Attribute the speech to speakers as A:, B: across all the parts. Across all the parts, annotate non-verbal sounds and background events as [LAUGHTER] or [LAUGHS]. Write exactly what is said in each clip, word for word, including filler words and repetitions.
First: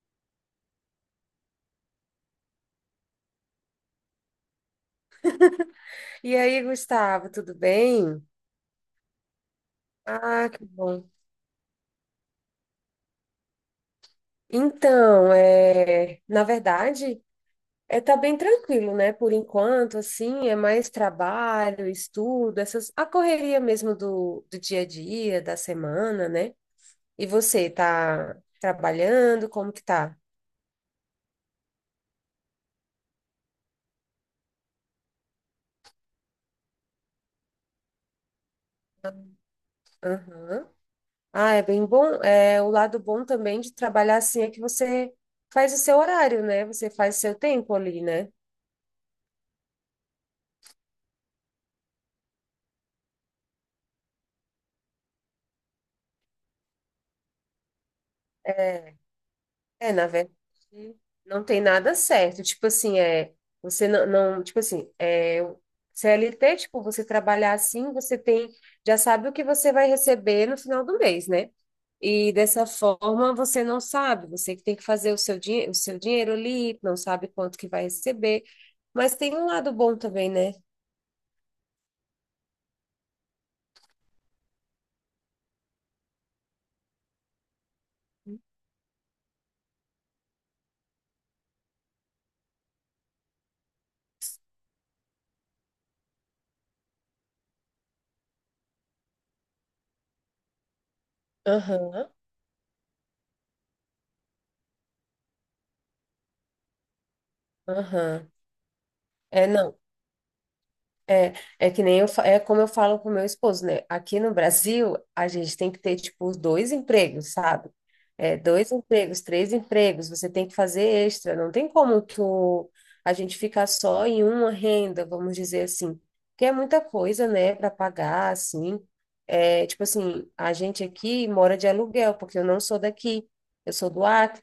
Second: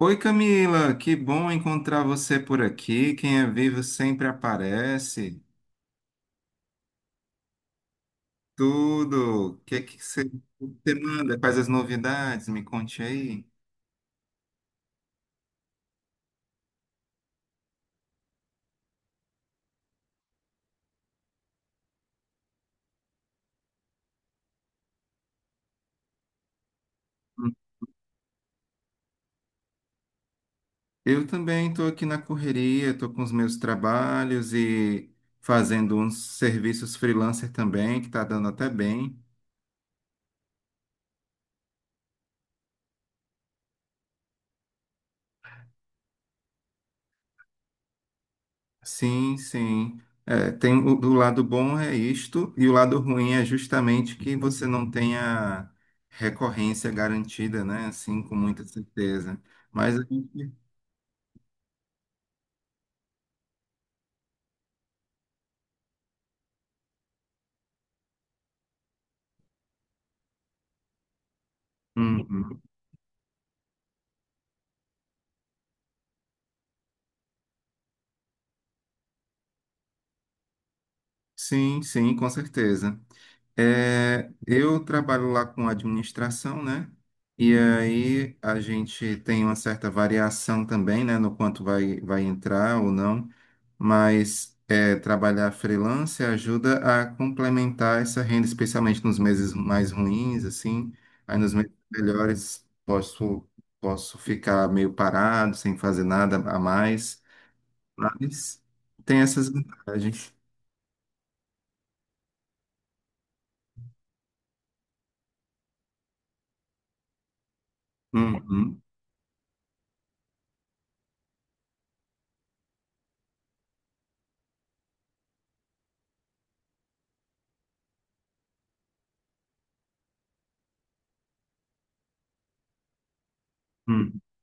A: Oi, Camila, que bom encontrar você por aqui. Quem é vivo sempre aparece.
B: E aí, Gustavo, tudo bem?
A: Tudo. O que que você
B: Ah, que
A: você
B: bom.
A: manda? Quais as novidades? Me conte aí.
B: Então, é, na verdade, é tá bem tranquilo, né? Por enquanto, assim, é mais trabalho, estudo, essas a correria mesmo do, do dia a dia, da semana, né? E você tá trabalhando? Como que tá?
A: Eu também estou aqui na correria, estou com os meus trabalhos e fazendo uns serviços freelancer também, que está dando até bem.
B: Aham. Ah, é bem bom. É, o lado bom também de trabalhar assim é que você faz o seu horário, né? Você faz o seu tempo ali, né?
A: Sim, sim. É, tem o, o lado bom é isto, e o lado ruim é justamente que você não tenha recorrência garantida, né? Assim, com muita certeza.
B: É,
A: Mas a
B: na verdade,
A: gente.
B: não tem nada certo. Tipo assim, é, você não, não, tipo assim, é, o C L T, tipo, você trabalhar assim, você tem, já sabe o que você vai receber no final do mês, né? E
A: Uhum.
B: dessa forma você não sabe, você que tem que fazer o seu, dinhe- o seu dinheiro ali, não sabe quanto que vai receber. Mas tem um lado bom também, né?
A: Sim, sim, com certeza. É, eu trabalho lá com administração, né? E aí a gente tem uma certa variação também, né, no quanto vai, vai entrar ou não, mas é, trabalhar freelance ajuda a complementar essa renda, especialmente nos meses mais ruins, assim. Aí nos meses
B: Aham,
A: melhores posso, posso ficar meio parado, sem fazer nada a mais,
B: aham.
A: mas tem
B: É,
A: essas
B: não.
A: vantagens.
B: É, é que nem eu, fa- é como eu falo com o meu esposo, né? Aqui no Brasil, a gente tem que ter, tipo, dois empregos, sabe? É, dois
A: Uhum,
B: empregos, três empregos, você tem que fazer extra, não tem como tu, a gente ficar só em uma renda, vamos dizer assim, porque é muita coisa, né, para pagar, assim. É, tipo assim, a gente aqui mora de aluguel, porque eu não sou daqui, eu sou do
A: uhum,
B: Acre.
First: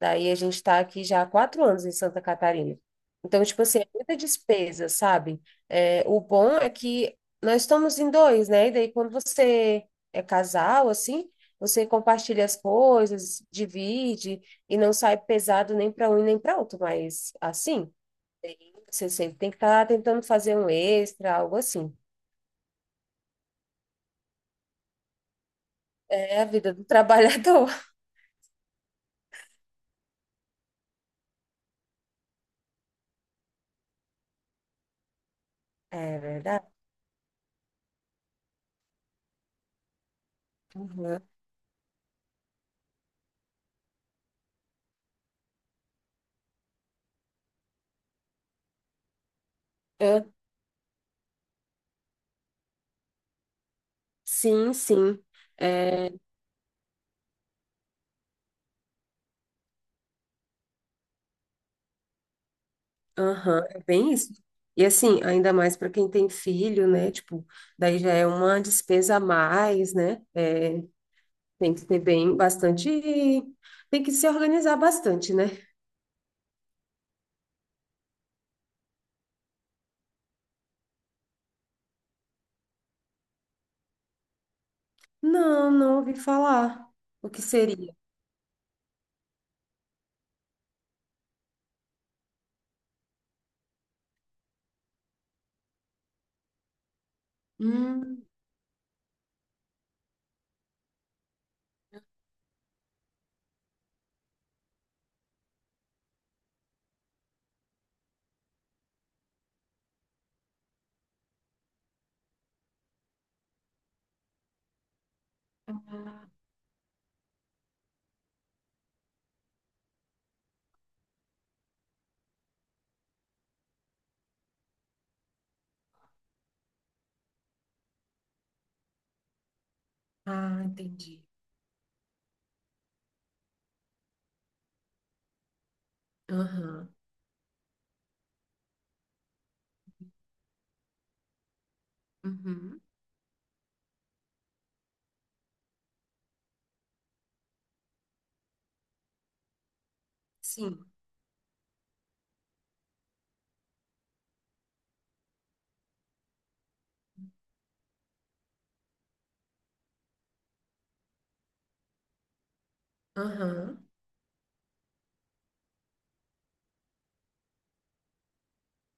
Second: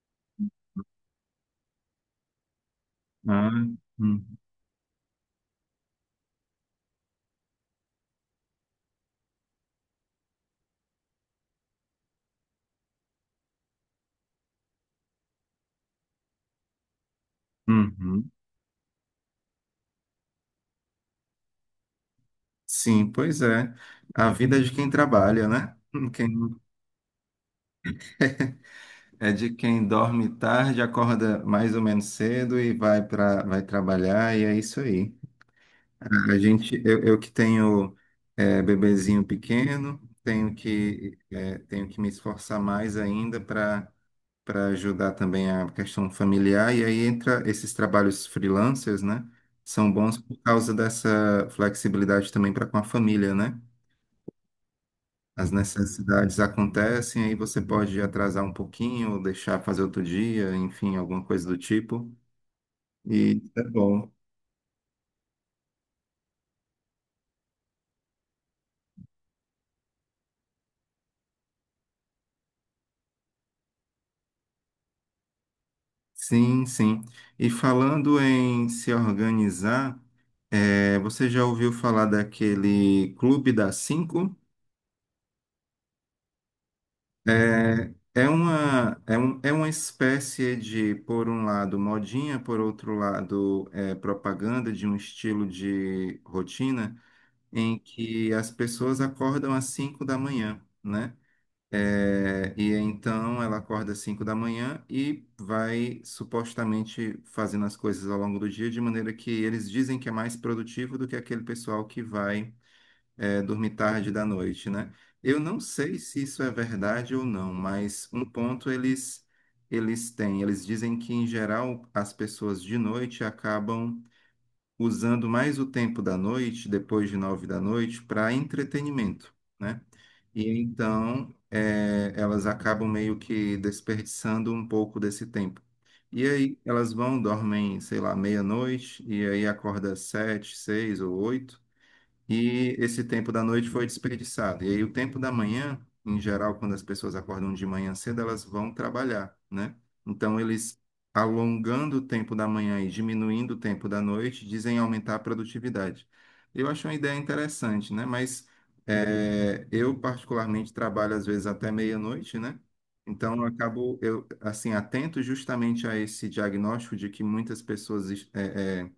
B: Daí a gente está aqui já há quatro anos em Santa Catarina. Então,
A: ah,
B: tipo assim, é muita
A: uhum,
B: despesa, sabe? É, o bom é que nós estamos em dois, né? E daí quando você é casal, assim, você compartilha as coisas, divide e não sai pesado nem para um e nem para outro. Mas assim,
A: uhum.
B: você sempre tem que estar tentando fazer um extra, algo assim.
A: Sim, pois é. A vida é de quem trabalha, né? [LAUGHS] Quem-
B: É a vida do trabalhador. [LAUGHS]
A: É de quem dorme tarde, acorda mais ou menos cedo e vai para vai trabalhar, e é isso aí.
B: É
A: A
B: verdade.
A: gente, eu, eu que tenho é, bebezinho pequeno, tenho que,
B: Uhum.
A: é, tenho que me esforçar mais ainda para para ajudar também a questão familiar, e aí entra esses trabalhos freelancers, né? São bons
B: É,
A: por causa dessa flexibilidade também para com a família, né?
B: sim, sim.
A: As
B: É,
A: necessidades acontecem, aí você pode atrasar um pouquinho, ou deixar fazer outro dia, enfim, alguma coisa do tipo. E é
B: aham, é
A: bom.
B: bem isso. E assim, ainda mais para quem tem filho, né? Tipo, daí já é uma despesa a mais, né? É, tem que ter bem bastante, tem que se organizar bastante, né?
A: Sim, sim. E falando em se organizar, é, você já ouviu falar daquele Clube das Cinco?
B: Não, não ouvi falar. O que
A: É,
B: seria?
A: é uma, é um, é uma espécie de, por um lado, modinha, por outro lado, é, propaganda de um estilo de rotina em
B: Hum,
A: que as pessoas acordam às cinco da manhã, né? É, e então ela acorda às cinco da manhã e vai supostamente fazendo as coisas ao longo do dia, de maneira que eles dizem que é mais produtivo do que aquele pessoal que vai, é, dormir tarde da noite, né? Eu não sei se isso é verdade ou não, mas um ponto eles, eles têm. Eles dizem que, em geral, as pessoas de noite acabam usando mais o tempo da noite, depois de nove da noite, para entretenimento, né? E
B: ah, entendi.
A: então eh, elas acabam meio que desperdiçando um pouco desse tempo. E aí
B: Aham.
A: elas vão, dormem, sei lá, meia-noite, e aí acorda às sete, seis ou oito, e
B: Uhum.
A: esse tempo da noite foi desperdiçado. E aí, o tempo da manhã, em geral, quando as pessoas acordam de manhã cedo, elas vão trabalhar, né? Então, eles
B: Sim.
A: alongando o tempo da manhã e diminuindo o tempo da noite, dizem aumentar a produtividade. Eu acho uma ideia interessante, né? Mas é, eu, particularmente, trabalho às vezes até meia-noite, né? Então, eu
B: Aham.
A: acabo, eu, assim, atento justamente a esse diagnóstico de que muitas pessoas é, é,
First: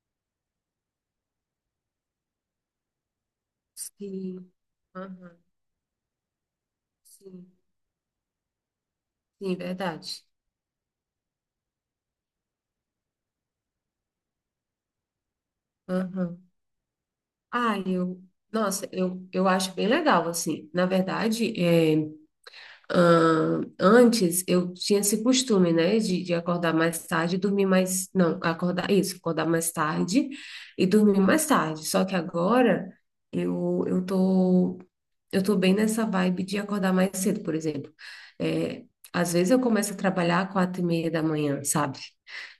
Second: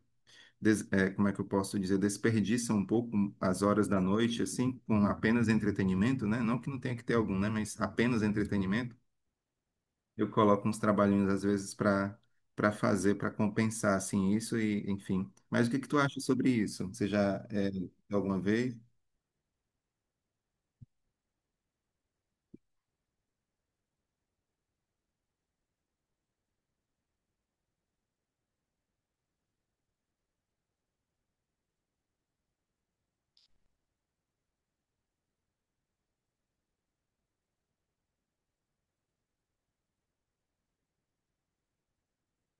A: des- é, como é que eu posso dizer, desperdiça um pouco as horas da noite,
B: Sim.
A: assim, com
B: Aham.
A: apenas entretenimento, né? Não que não tenha que ter algum, né?
B: Sim,
A: Mas apenas entretenimento.
B: sim, verdade.
A: Eu coloco uns trabalhinhos, às vezes, para para fazer, para compensar, assim, isso e, enfim. Mas o que que tu acha
B: Aham.
A: sobre isso? Você já, é,
B: Ah, eu,
A: alguma vez?
B: nossa, eu, eu acho bem legal, assim. Na verdade, é. Ah, antes eu tinha esse costume, né, de, de acordar mais tarde e dormir mais. Não, acordar isso, acordar mais tarde e dormir mais tarde. Só que agora eu, eu tô. Eu tô bem nessa vibe de acordar mais cedo, por exemplo. É, às vezes eu começo a trabalhar às quatro e meia da manhã, sabe?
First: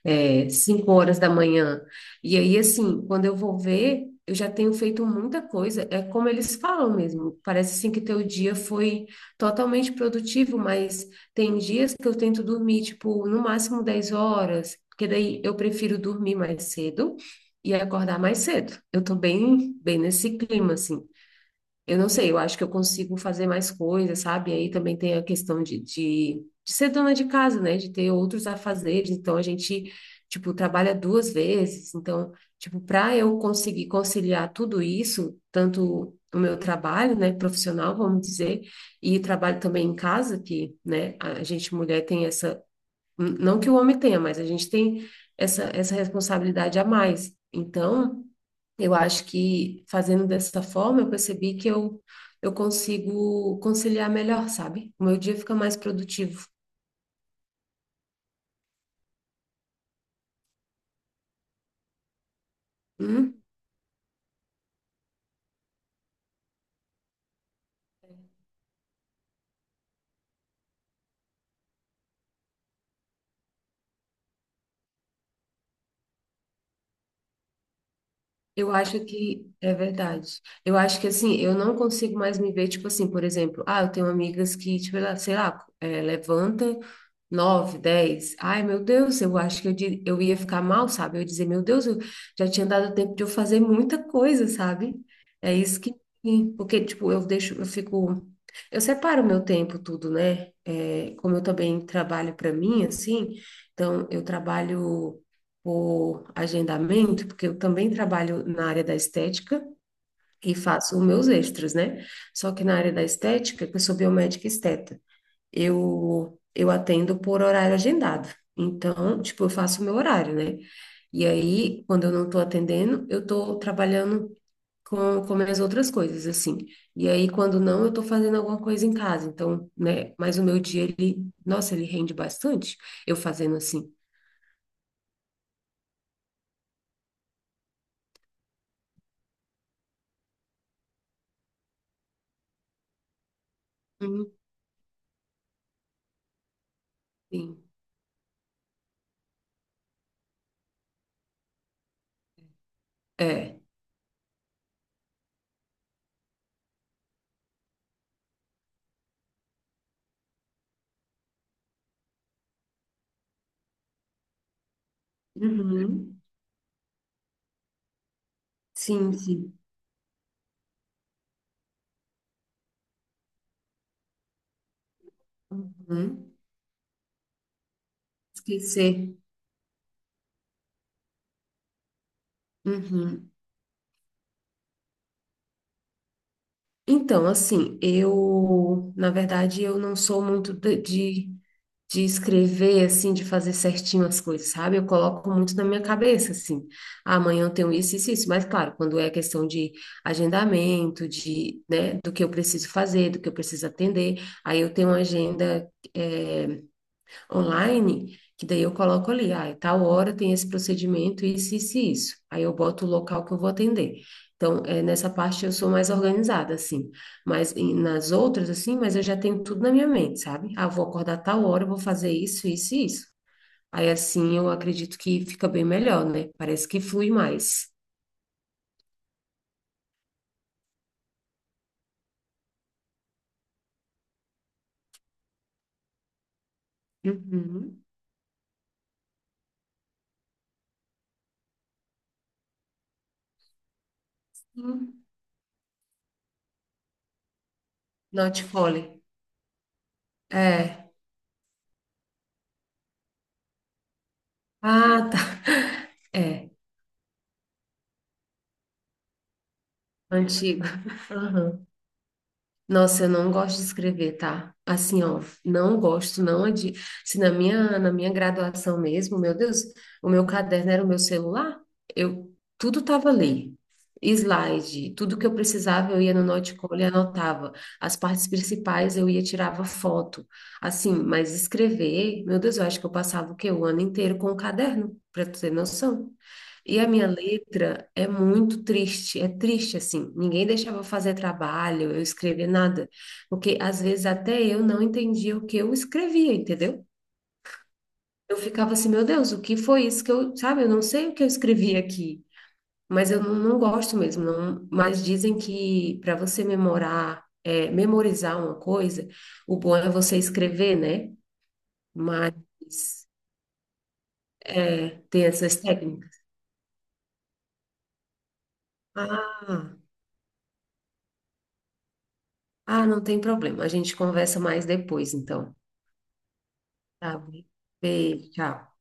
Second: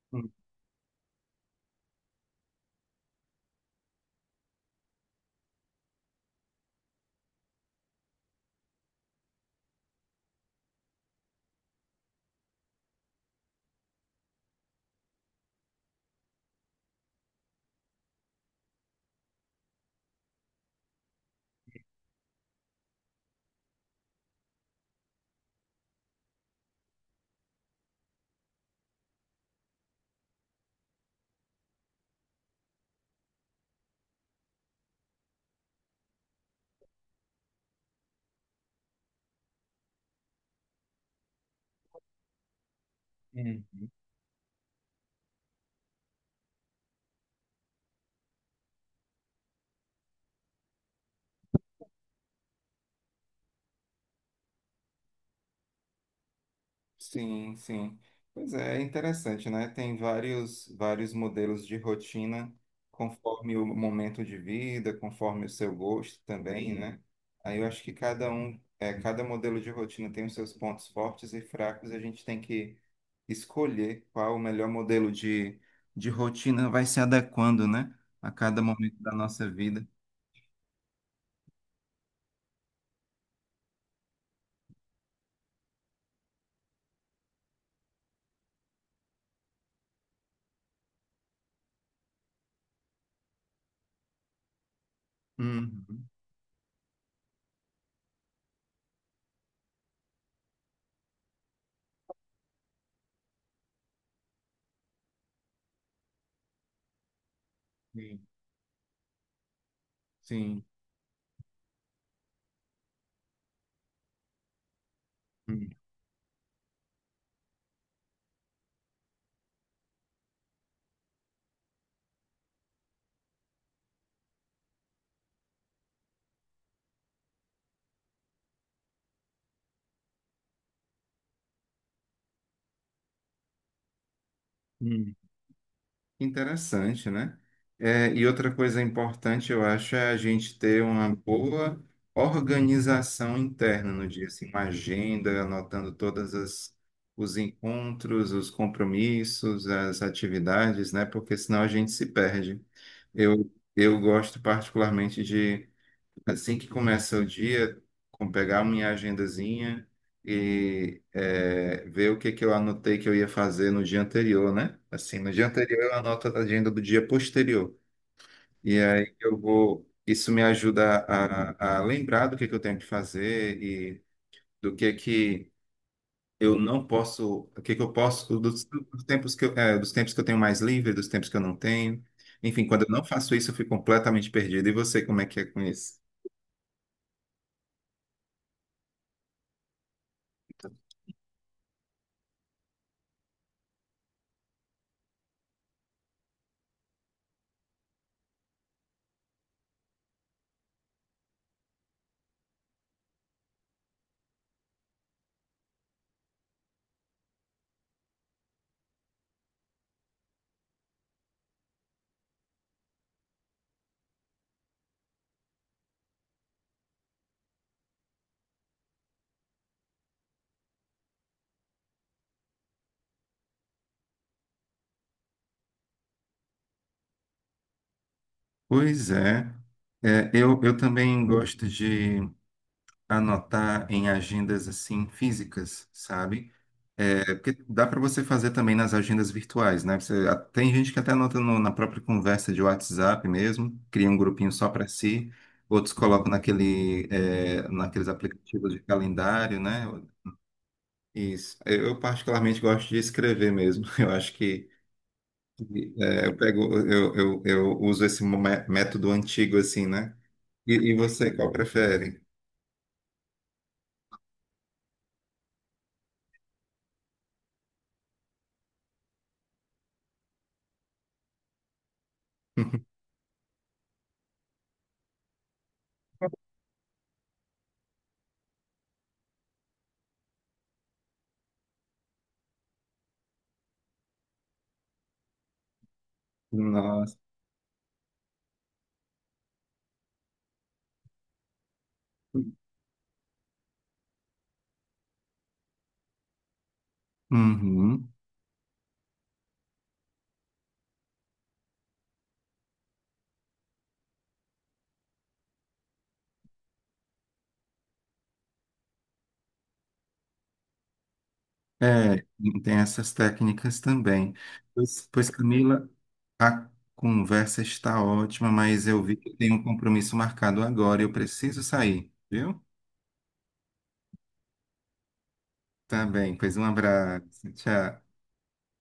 B: É, cinco horas da manhã. E aí, assim, quando eu vou ver, eu já tenho feito muita coisa. É como eles falam mesmo. Parece assim que teu dia foi totalmente produtivo, mas tem dias que eu tento dormir, tipo, no máximo dez horas, porque daí eu prefiro dormir mais cedo e acordar mais cedo. Eu tô bem, bem nesse clima, assim. Eu não sei, eu acho que eu consigo fazer mais coisas, sabe? Aí também tem a questão de, de, de ser dona de casa, né? De ter outros afazeres. Então, a gente, tipo, trabalha duas vezes. Então, tipo, para eu conseguir conciliar tudo isso, tanto o meu trabalho, né, profissional, vamos dizer, e trabalho também em casa, que, né, a gente mulher tem essa N- Não que o
A: Uhum.
B: homem tenha, mas a gente tem essa, essa responsabilidade a mais. Então, eu acho que fazendo dessa forma, eu percebi que eu, eu consigo conciliar melhor, sabe? O meu dia fica mais produtivo.
A: Sim, sim. Pois é, é interessante, né? Tem vários, vários modelos de rotina,
B: Uhum.
A: conforme o momento de vida, conforme o seu gosto também, né? Aí eu acho que cada um, é, cada modelo de rotina tem os seus pontos fortes e fracos, e a gente tem que escolher qual o melhor modelo de, de rotina vai se adequando, né? A cada
B: Eu
A: momento
B: acho
A: da
B: que
A: nossa
B: é
A: vida.
B: verdade. Eu acho que assim, eu não consigo mais me ver, tipo assim, por exemplo, ah, eu tenho amigas que, tipo, ela- sei lá, é, levanta nove, dez. Ai, meu Deus, eu acho que eu, di- eu ia ficar mal, sabe? Eu ia dizer, meu Deus, eu já tinha dado tempo de eu fazer muita coisa, sabe? É isso que.
A: Uhum.
B: Porque, tipo, eu deixo, eu fico. Eu separo meu tempo, tudo, né? É, como eu também trabalho para mim, assim, então eu trabalho por agendamento, porque eu também
A: Sim,
B: trabalho na área da estética e
A: sim.
B: faço os meus extras, né? Só que na área da estética, que eu sou biomédica esteta, eu, eu atendo por horário agendado. Então, tipo, eu faço o meu horário, né? E aí, quando eu não estou atendendo, eu estou trabalhando com, com minhas outras coisas, assim. E aí, quando não, eu estou fazendo alguma coisa em casa. Então, né? Mas o meu dia, ele, nossa, ele rende bastante eu fazendo assim.
A: Uhum. Interessante, né? É, e outra coisa importante, eu acho, é a gente ter uma boa organização interna no dia,
B: Uhum.
A: assim, uma agenda, anotando todas as os
B: Sim.
A: encontros, os compromissos, as atividades, né? Porque senão a gente se perde. Eu,
B: É.
A: eu gosto particularmente de assim que começa o dia, com pegar minha agendazinha e eh, ver o que que eu anotei que eu ia fazer no dia anterior, né? Assim, no dia anterior eu
B: Uhum.
A: anoto a agenda do dia posterior. E
B: Sim,
A: aí eu
B: sim.
A: vou. Isso me ajuda a, a lembrar do que que eu tenho que fazer e do que que
B: Uhum.
A: eu não posso, o que que eu posso, dos, dos
B: Esquecer.
A: tempos que eu, eh, dos tempos que eu tenho mais livre, dos tempos que eu não tenho. Enfim, quando eu não
B: Uhum.
A: faço isso, eu fico completamente perdido. E você, como é que é com isso?
B: Então, assim, eu, na verdade, eu não sou muito de, de de escrever, assim, de fazer certinho as coisas, sabe? Eu coloco muito na minha cabeça, assim, "Ah, amanhã eu tenho isso, isso, isso." Mas, claro, quando é questão de agendamento, de, né, do que eu preciso fazer, do que eu preciso atender, aí eu tenho uma agenda, eh, online, que daí eu coloco ali, ah, é tal hora tem esse procedimento, isso, isso, e isso. Aí eu boto o local que eu vou atender. Então, é, nessa parte eu sou mais organizada, assim. Mas em- nas outras, assim, mas eu já tenho tudo na minha mente, sabe? Ah, vou acordar tal hora, eu vou fazer isso, isso e isso. Aí assim eu acredito que fica bem melhor, né? Parece que flui mais.
A: Pois é. É, eu, eu também gosto de anotar em agendas assim físicas, sabe? É, porque
B: Uhum.
A: dá para você fazer também nas agendas virtuais, né? Você, a- tem gente que até anota no- na própria conversa de WhatsApp mesmo, cria um grupinho só para
B: Hum.
A: si, outros colocam naquele, é, naqueles
B: Not
A: aplicativos de
B: Folly.
A: calendário, né?
B: É.
A: Isso. Eu, eu particularmente gosto de escrever mesmo. [LAUGHS] Eu acho que
B: Ah, tá.
A: é, eu
B: É.
A: pego, eu, eu, eu uso esse mé- método antigo assim, né?
B: Antigo.
A: E, e você, qual
B: Aham.
A: prefere?
B: Nossa, eu não gosto de escrever, tá? Assim, ó, não gosto, não é de. Se na minha, na minha graduação mesmo, meu Deus, o meu caderno era o meu celular, eu tudo
A: [LAUGHS]
B: tava ali. Slide, tudo que eu precisava, eu ia no Notebook e anotava. As partes principais eu ia tirava foto. Assim, mas escrever, meu Deus, eu acho que eu passava o quê? O ano inteiro com o caderno, para tu ter noção. E a minha
A: Nossa.
B: letra é muito triste, é triste assim. Ninguém deixava eu fazer trabalho, eu escrever nada, porque às vezes até eu não entendia o que eu escrevia, entendeu?
A: Uhum.
B: Eu ficava assim, meu Deus, o que foi isso que eu, sabe? Eu não sei o que eu escrevi aqui, mas eu não, não gosto mesmo. Não, mas dizem que para você memorar, é, memorizar uma coisa, o bom é você escrever, né?
A: É,
B: Mas
A: tem essas técnicas também.
B: é,
A: Pois,
B: tem
A: pois,
B: essas
A: Camila,
B: técnicas.
A: a conversa está ótima, mas eu vi que eu tenho um
B: Ah.
A: compromisso marcado agora e eu preciso sair, viu?
B: Ah, não tem problema. A gente conversa mais depois, então.
A: Tá bem, pois um
B: Tá bem.
A: abraço. Tchau.
B: Beijo, tchau.